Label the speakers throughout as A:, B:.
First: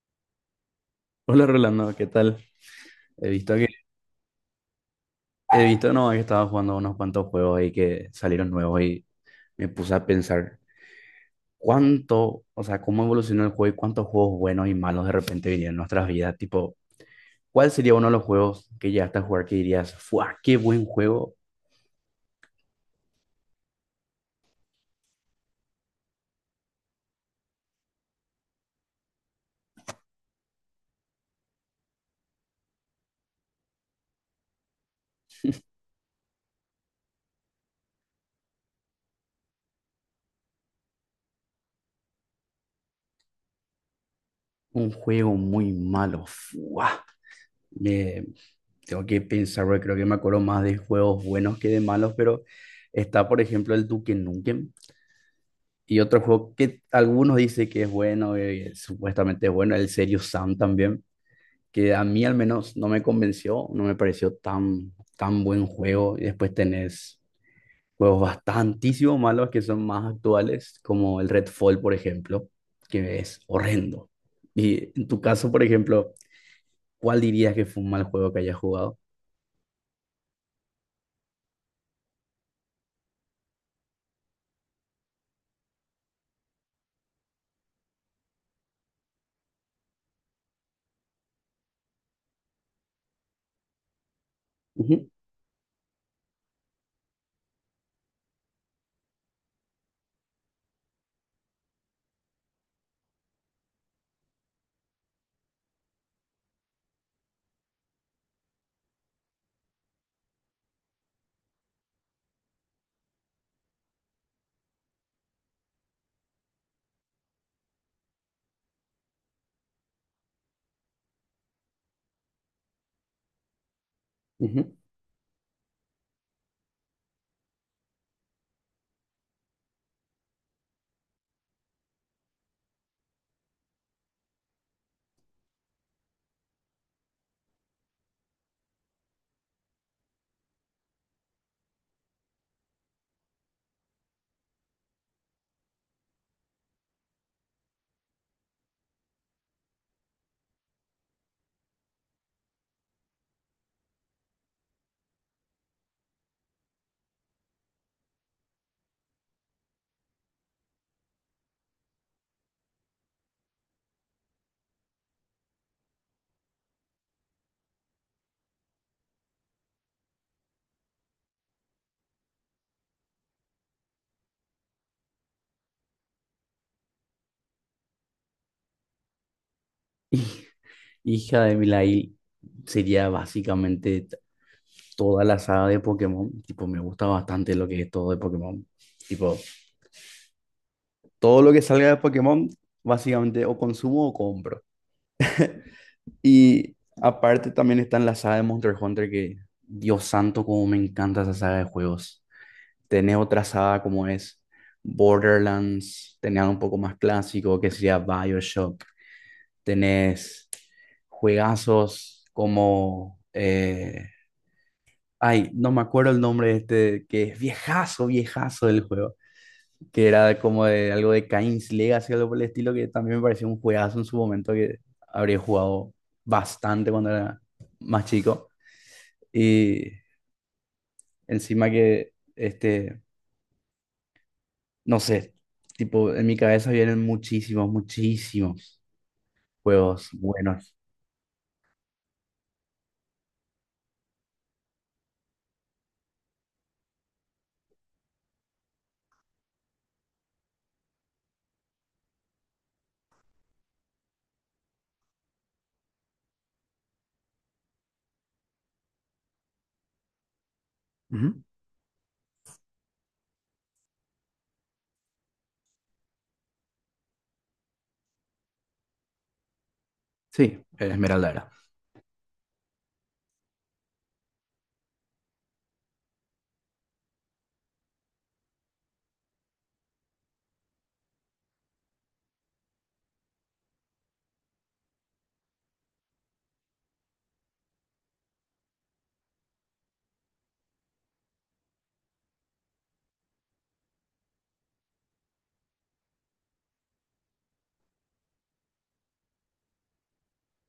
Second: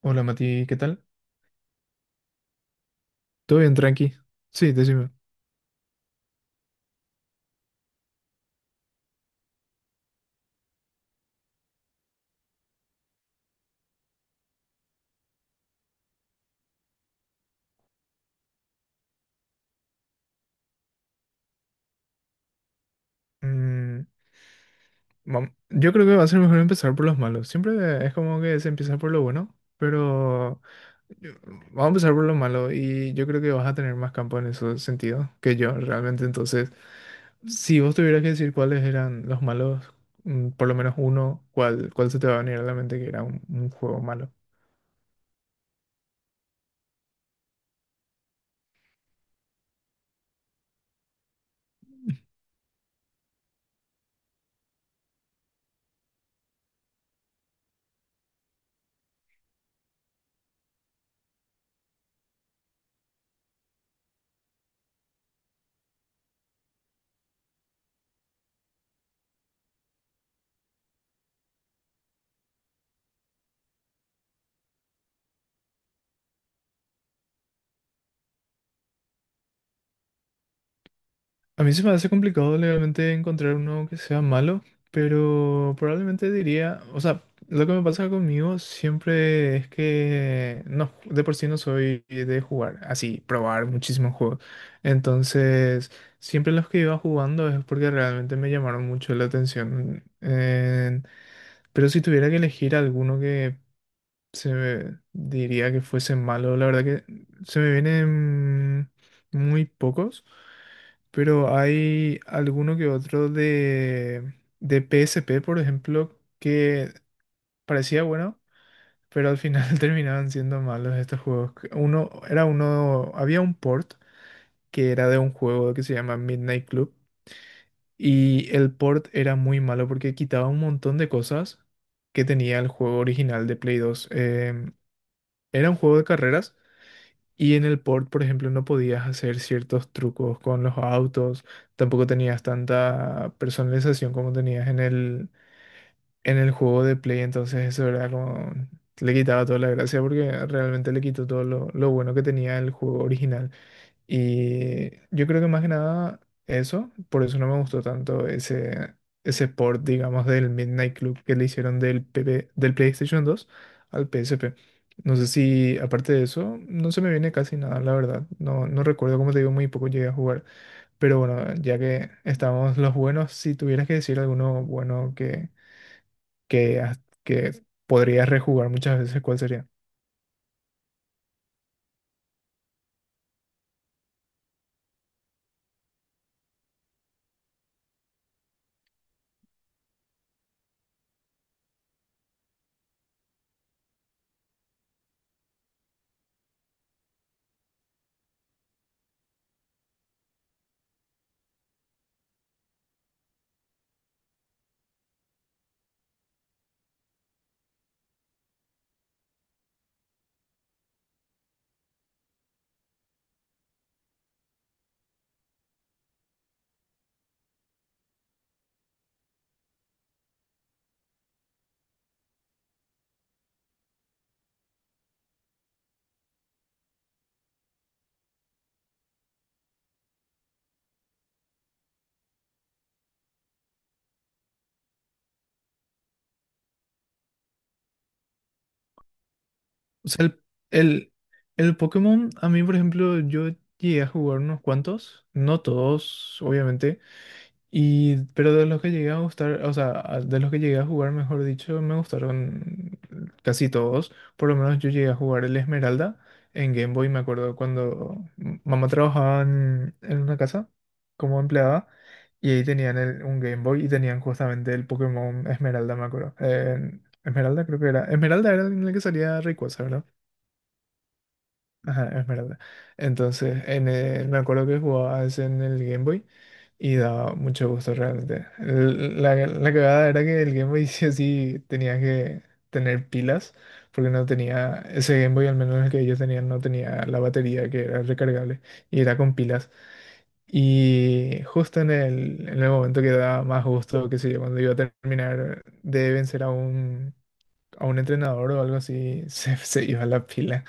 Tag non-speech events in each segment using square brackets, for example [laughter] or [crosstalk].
A: Hola Mati, ¿qué tal?
B: Hola Rolando, ¿qué tal? He visto
A: ¿Todo
B: que
A: bien, tranqui? Sí, decime.
B: he visto no, que estaba jugando unos cuantos juegos ahí que salieron nuevos y me puse a pensar o sea, cómo evolucionó el juego y cuántos juegos buenos y malos de repente vinieron en nuestras vidas. Tipo, ¿cuál sería uno de los juegos que llegaste a jugar que dirías, ¡fua! ¡Qué buen juego!
A: Mm, yo creo que va a ser mejor empezar por los malos. Siempre es como que se empieza por lo bueno, pero yo- vamos a empezar por lo malo y yo creo que vas a tener más campo en ese sentido que yo realmente. Entonces, si vos tuvieras que decir cuáles eran los malos, por lo menos uno, ¿cuál se te va a venir a la mente que era un juego malo?
B: Un juego muy malo, ¡fua! Me- tengo que pensar, porque creo que me acuerdo más de juegos buenos que de malos, pero está, por ejemplo, el Duke Nukem. Y otro juego que algunos dicen que es bueno, supuestamente es bueno, el Serious Sam también, que a mí al menos no me convenció, no me pareció tan buen juego. Y después tenés juegos bastantísimo malos que son más actuales, como el Redfall, por ejemplo, que es horrendo. Y en tu caso, por ejemplo, ¿cuál dirías que fue un mal juego que hayas jugado?
A: A mí se me hace complicado legalmente encontrar uno que sea malo, pero probablemente diría, o sea, lo que me pasa conmigo siempre es que no, de por sí no soy de jugar, así, probar muchísimos juegos.
B: Ujú,
A: Entonces, siempre los que iba jugando es porque realmente me llamaron mucho la atención. Pero si tuviera que elegir alguno que se me diría que fuese malo, la verdad que se me vienen muy pocos. Pero hay alguno que otro de, PSP, por ejemplo, que parecía bueno, pero al final [laughs] terminaban siendo malos estos juegos. Que uno, era uno, había un port
B: ujú.
A: que era de un juego que se llama Midnight Club y el port era muy malo porque quitaba un montón de cosas que tenía el juego original de Play 2, era un juego de carreras. Y en el port, por ejemplo, no podías hacer ciertos trucos con los autos, tampoco tenías tanta personalización como tenías en el, juego de Play. Entonces, eso era como... Le quitaba toda la gracia porque realmente le quitó todo lo bueno que tenía el juego original. Y yo creo que más que nada eso, por eso no me gustó tanto ese port, digamos, del Midnight Club que le hicieron del PP del PlayStation 2 al PSP. No sé si, aparte de eso, no se me viene casi nada, la verdad. No, no recuerdo, como te digo, muy poco llegué a jugar. Pero bueno, ya que estamos los buenos, si tuvieras que decir alguno bueno que, que podrías rejugar muchas veces, ¿cuál sería?
B: [laughs] Hij- Hija de Milail sería básicamente toda la saga de Pokémon. Tipo, me gusta bastante lo que es todo de Pokémon. Tipo, todo lo que salga de Pokémon, básicamente o consumo o compro. Y aparte también está en la saga de Monster Hunter, que Dios santo, como me encanta esa saga de juegos. Tenés otra saga como es Borderlands, tenés algo un poco más clásico, que sería BioShock. Tenés juegazos como... ay, no me acuerdo el nombre de este, que es viejazo, viejazo del juego, que era como de algo de Cain's Legacy, algo por el estilo, que también me pareció un juegazo en su momento que habría jugado bastante cuando era más chico. Y encima que, este, no sé, tipo, en mi cabeza vienen muchísimos, muchísimos
A: O
B: juegos
A: sea,
B: buenos.
A: el, el Pokémon, a mí, por ejemplo, yo llegué a jugar unos cuantos, no todos, obviamente, y, pero de los que llegué a gustar, o sea, de los que llegué a jugar, mejor dicho, me gustaron casi todos. Por lo menos yo llegué a jugar el Esmeralda en Game Boy. Me acuerdo cuando mamá trabajaba en, una casa
B: Ujú.
A: como empleada, y ahí tenían un Game Boy y tenían justamente el Pokémon Esmeralda, me acuerdo. Esmeralda creo que era. Esmeralda era en el que salía Rayquaza, ¿verdad?
B: Sí, Esmeralda era.
A: Ajá, es verdad. Entonces, me acuerdo que jugaba ese en el Game Boy y daba mucho gusto realmente. La cagada era que el Game Boy [laughs] sí o sí tenía que tener pilas, porque no tenía, ese Game Boy, al menos el que ellos tenían, no tenía la batería que era recargable y era con pilas. Y justo en el, momento que daba más gusto, qué sé yo, cuando iba a terminar de vencer a un entrenador o algo así, [laughs] se iba la pila.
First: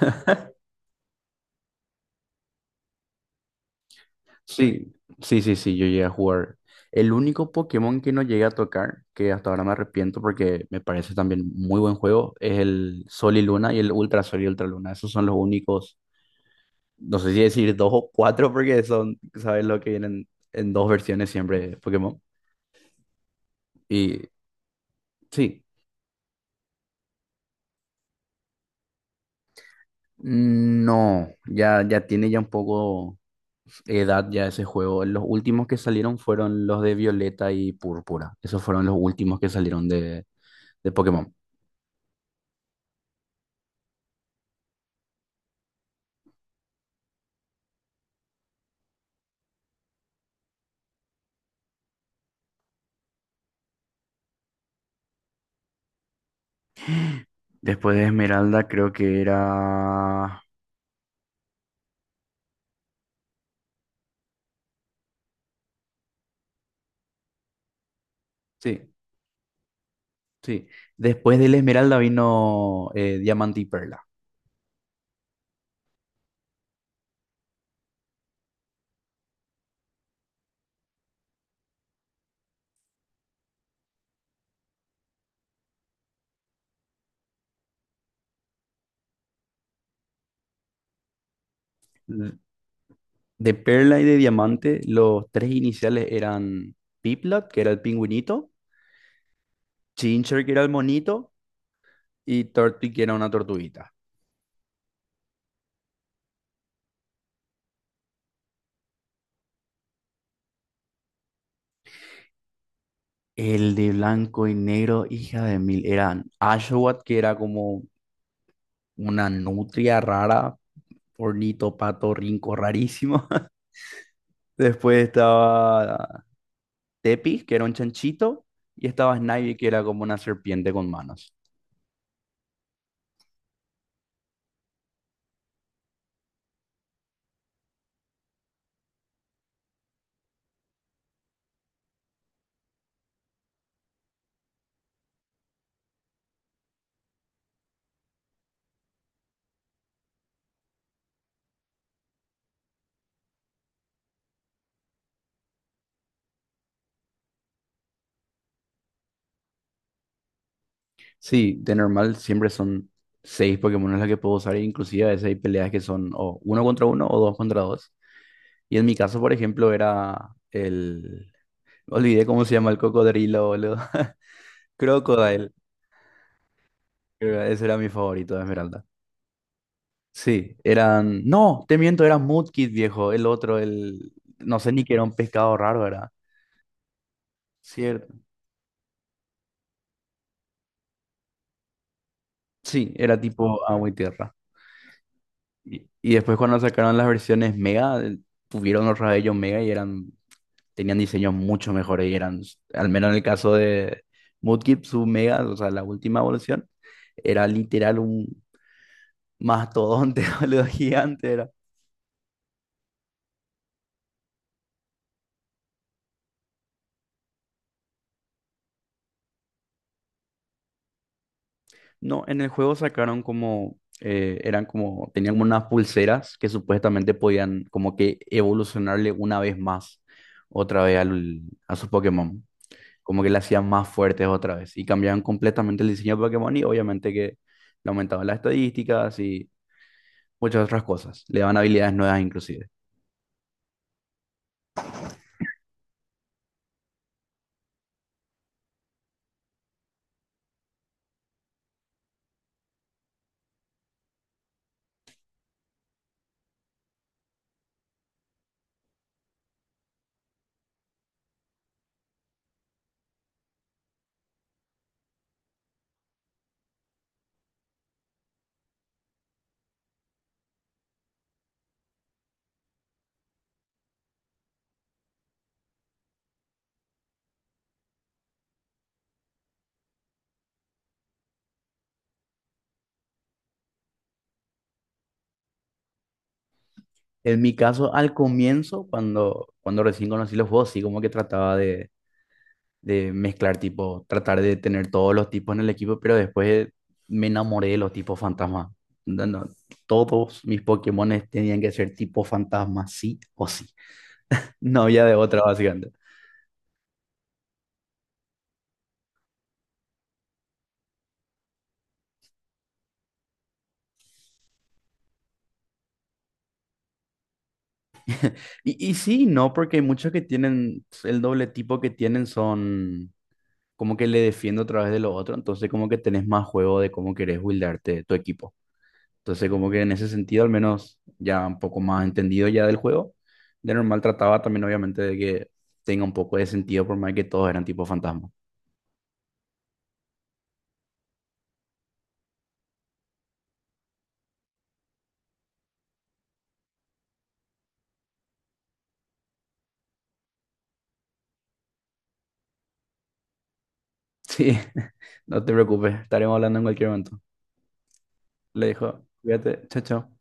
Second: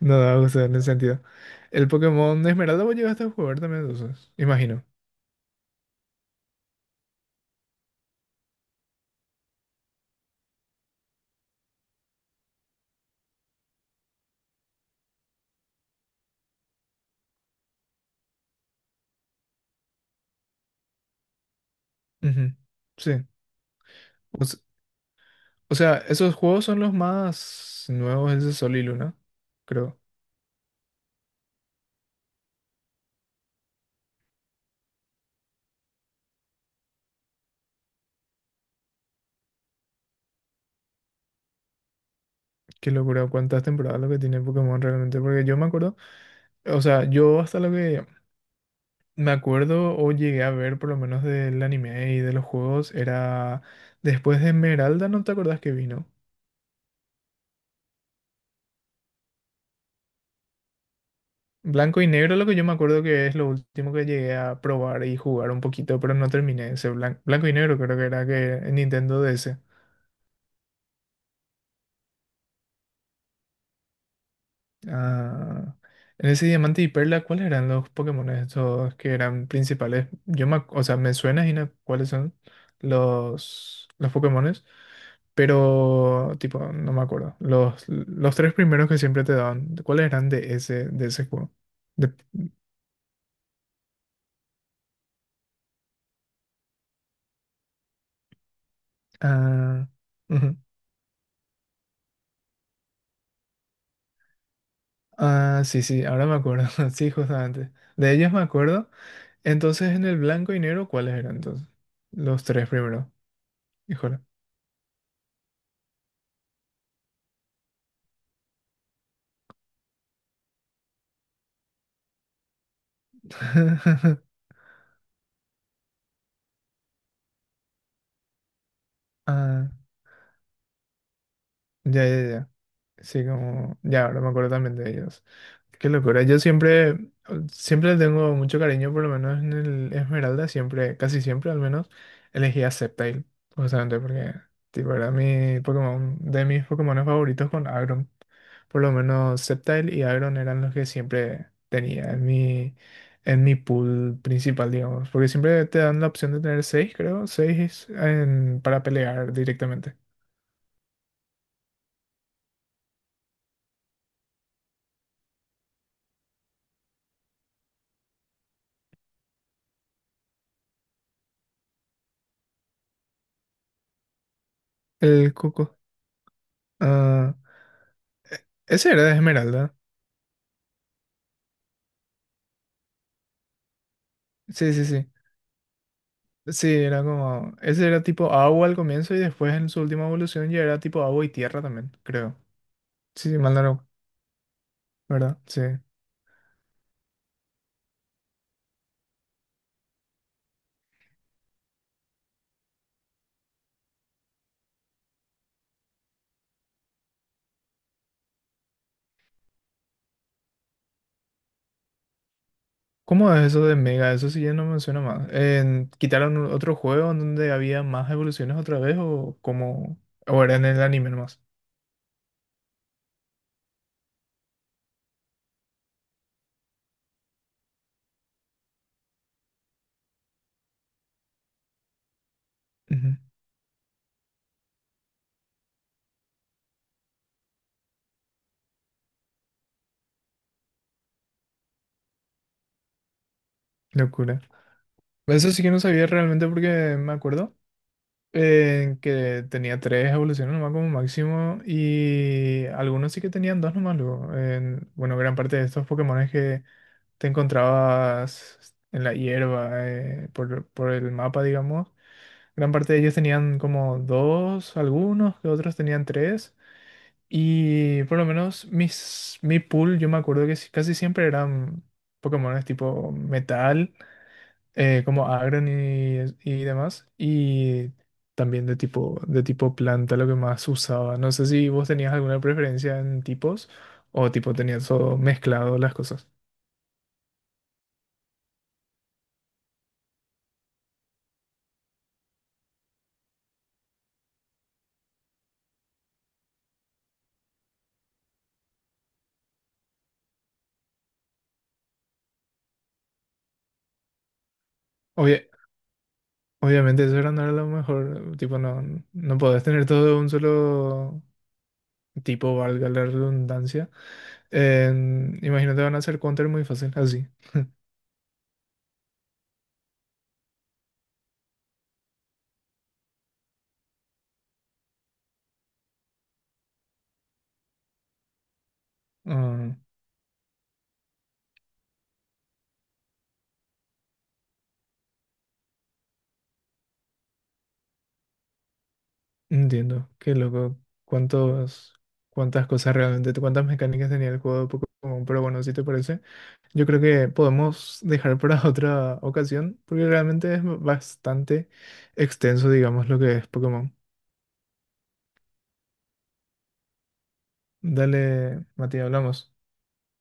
A: No daba gusto en ese sentido. El Pokémon Esmeralda vos llegaste a jugar también, entonces, imagino.
B: Sí, sí, sí, sí, yo llegué a jugar. El único Pokémon que no llegué a tocar, que hasta ahora me arrepiento porque me parece también muy buen juego, es el Sol y Luna y el Ultra Sol y Ultra Luna. Esos son los únicos, no sé si decir dos o cuatro, porque son, ¿sabes lo que vienen en dos versiones siempre de Pokémon?
A: Ujú. Sí.
B: Y
A: O, s-
B: sí,
A: o sea, esos juegos son los más nuevos, ese Sol y Luna, creo.
B: no, ya tiene ya un poco edad ya ese juego. Los últimos que salieron fueron los de Violeta y Púrpura. Esos fueron los últimos que salieron de Pokémon.
A: Qué locura, cuántas temporadas lo que tiene Pokémon realmente, porque yo me acuerdo, o sea, yo hasta lo que me acuerdo o llegué a ver por lo menos del anime y de los juegos era después de Esmeralda, ¿no te acordás que vino?
B: Después de Esmeralda creo que era...
A: Blanco y negro, lo que yo me acuerdo que es lo último que llegué a probar y jugar un poquito, pero no terminé ese blanco y negro, creo que era que en
B: Sí,
A: Nintendo DS.
B: sí. Después del Esmeralda vino Diamante y Perla.
A: Ah, en ese Diamante y Perla, ¿cuáles eran los Pokémon estos que eran principales? Yo me, o sea, me suena, Gina, cuáles son los Pokémones, pero tipo, no me acuerdo. Los tres primeros que siempre te daban, ¿cuáles eran de ese, juego? De,
B: De de Perla y de Diamante, los tres iniciales eran Piplat, que era el pingüinito,
A: ah,
B: Chincher, que era el monito, y Tortwig, que era una tortuguita.
A: Ah, sí, sí, ahora me acuerdo. [laughs] Sí, justamente. De ellos me acuerdo. Entonces, en el blanco y negro, ¿cuáles eran entonces? Los tres primero.
B: El de
A: Híjole.
B: blanco y negro, hija de mil, eran Ashwat, que era como una nutria rara, ornito, pato, rinco, rarísimo.
A: [laughs]
B: [laughs] Después estaba Tepi, que era un chanchito, y estaba Snivy, que
A: Ah,
B: era como una serpiente con manos.
A: ya, ya, ya. Sí, como, ya, ahora me acuerdo también de ellos. Qué locura. Yo siempre, siempre le tengo mucho cariño, por lo menos en el Esmeralda, siempre, casi siempre al menos, elegí a Sceptile, justamente porque, tipo, era mi Pokémon, de mis Pokémon favoritos con Agron. Por lo menos Sceptile y Agron eran los que siempre tenía en mi, pool principal, digamos, porque siempre te dan la opción de tener seis, creo, seis para pelear directamente.
B: Sí, de normal siempre son seis Pokémon las que puedo usar, e inclusive a veces hay peleas que son o uno contra uno o dos contra dos. Y en mi caso, por ejemplo, era el... Olvidé cómo se llama el cocodrilo, boludo. [laughs]
A: El
B: Crocodile.
A: Cuco. Ah,
B: Creo que ese era mi favorito de Esmeralda.
A: ese era de Esmeralda.
B: Sí, eran... No, te miento, era Mudkip, viejo. El otro, el... No sé
A: Sí,
B: ni
A: sí,
B: que era
A: sí.
B: un pescado raro, era.
A: Sí, era como. Ese era
B: Cierto.
A: tipo agua al comienzo y después en su última evolución ya era tipo agua y tierra también, creo.
B: Sí, era
A: Sí, sí, mal no
B: tipo agua y tierra.
A: ¿verdad? Sí.
B: Y después cuando sacaron las versiones Mega, tuvieron los rayos Mega y eran, tenían diseños mucho mejores y eran, al menos en el caso de Mudkip, su Mega, o sea, la última evolución, era literal un mastodonte, [laughs] boludo, gigante era.
A: ¿Cómo es eso de Mega? Eso sí ya no me suena más. ¿Quitaron otro juego en donde había más evoluciones otra vez, o como. ¿O era en el anime nomás?
B: No, en el juego sacaron como, eran como, tenían como unas pulseras que supuestamente podían como que evolucionarle una vez más, otra vez a su Pokémon.
A: Ujú.
B: Como que le hacían más fuertes otra vez y cambiaban completamente el diseño de Pokémon y obviamente que le aumentaban las estadísticas y muchas otras cosas, le daban habilidades nuevas inclusive.
A: Locura. Eso sí que no sabía realmente porque me acuerdo, que tenía tres evoluciones nomás como máximo y algunos sí que tenían dos nomás luego. Bueno, gran parte de estos Pokémones que te encontrabas en la hierba, por el mapa, digamos, gran parte de ellos tenían como dos, algunos, que otros tenían tres. Y por lo menos mis, mi pool, yo me acuerdo que casi siempre eran Pokémones tipo metal, como Agron y demás, y también de tipo planta, lo que más usaba. No sé si vos tenías alguna preferencia en tipos o tipo tenías todo mezclado las cosas.
B: En mi caso, al comienzo, cuando recién conocí los juegos, sí como que trataba de mezclar tipo, tratar de tener todos los tipos en el equipo, pero después me enamoré de los tipos fantasma. No, no, todos mis Pokémones tenían que ser tipo fantasma, sí o sí. No había de otra,
A: Obvia-
B: básicamente.
A: Obviamente eso era, no era lo mejor, tipo no, no podés tener todo de un solo tipo, valga la redundancia. Imagínate, van a hacer counter muy fácil, así.
B: Y sí, y no, porque hay muchos que tienen, pues, el doble tipo que tienen son como que le defiendo a través de lo otro, entonces como que tenés más juego de cómo querés buildarte tu equipo. Entonces como
A: Ah,
B: que en ese sentido al menos ya un poco más entendido ya del juego. De normal trataba también obviamente de que tenga un poco de sentido por más que todos eran tipo fantasma. [laughs]
A: entiendo, qué loco. ¿Cuántos, cuántas cosas realmente, cuántas mecánicas tenía el juego de Pokémon? Pero bueno, si te parece. Yo creo que podemos dejar para [laughs] otra ocasión, porque realmente es bastante extenso, digamos, lo que es Pokémon.
B: Sí, no te preocupes, estaremos hablando en cualquier momento. Le
A: Dale, Matías,
B: dijo,
A: hablamos.
B: cuídate, chao, chao.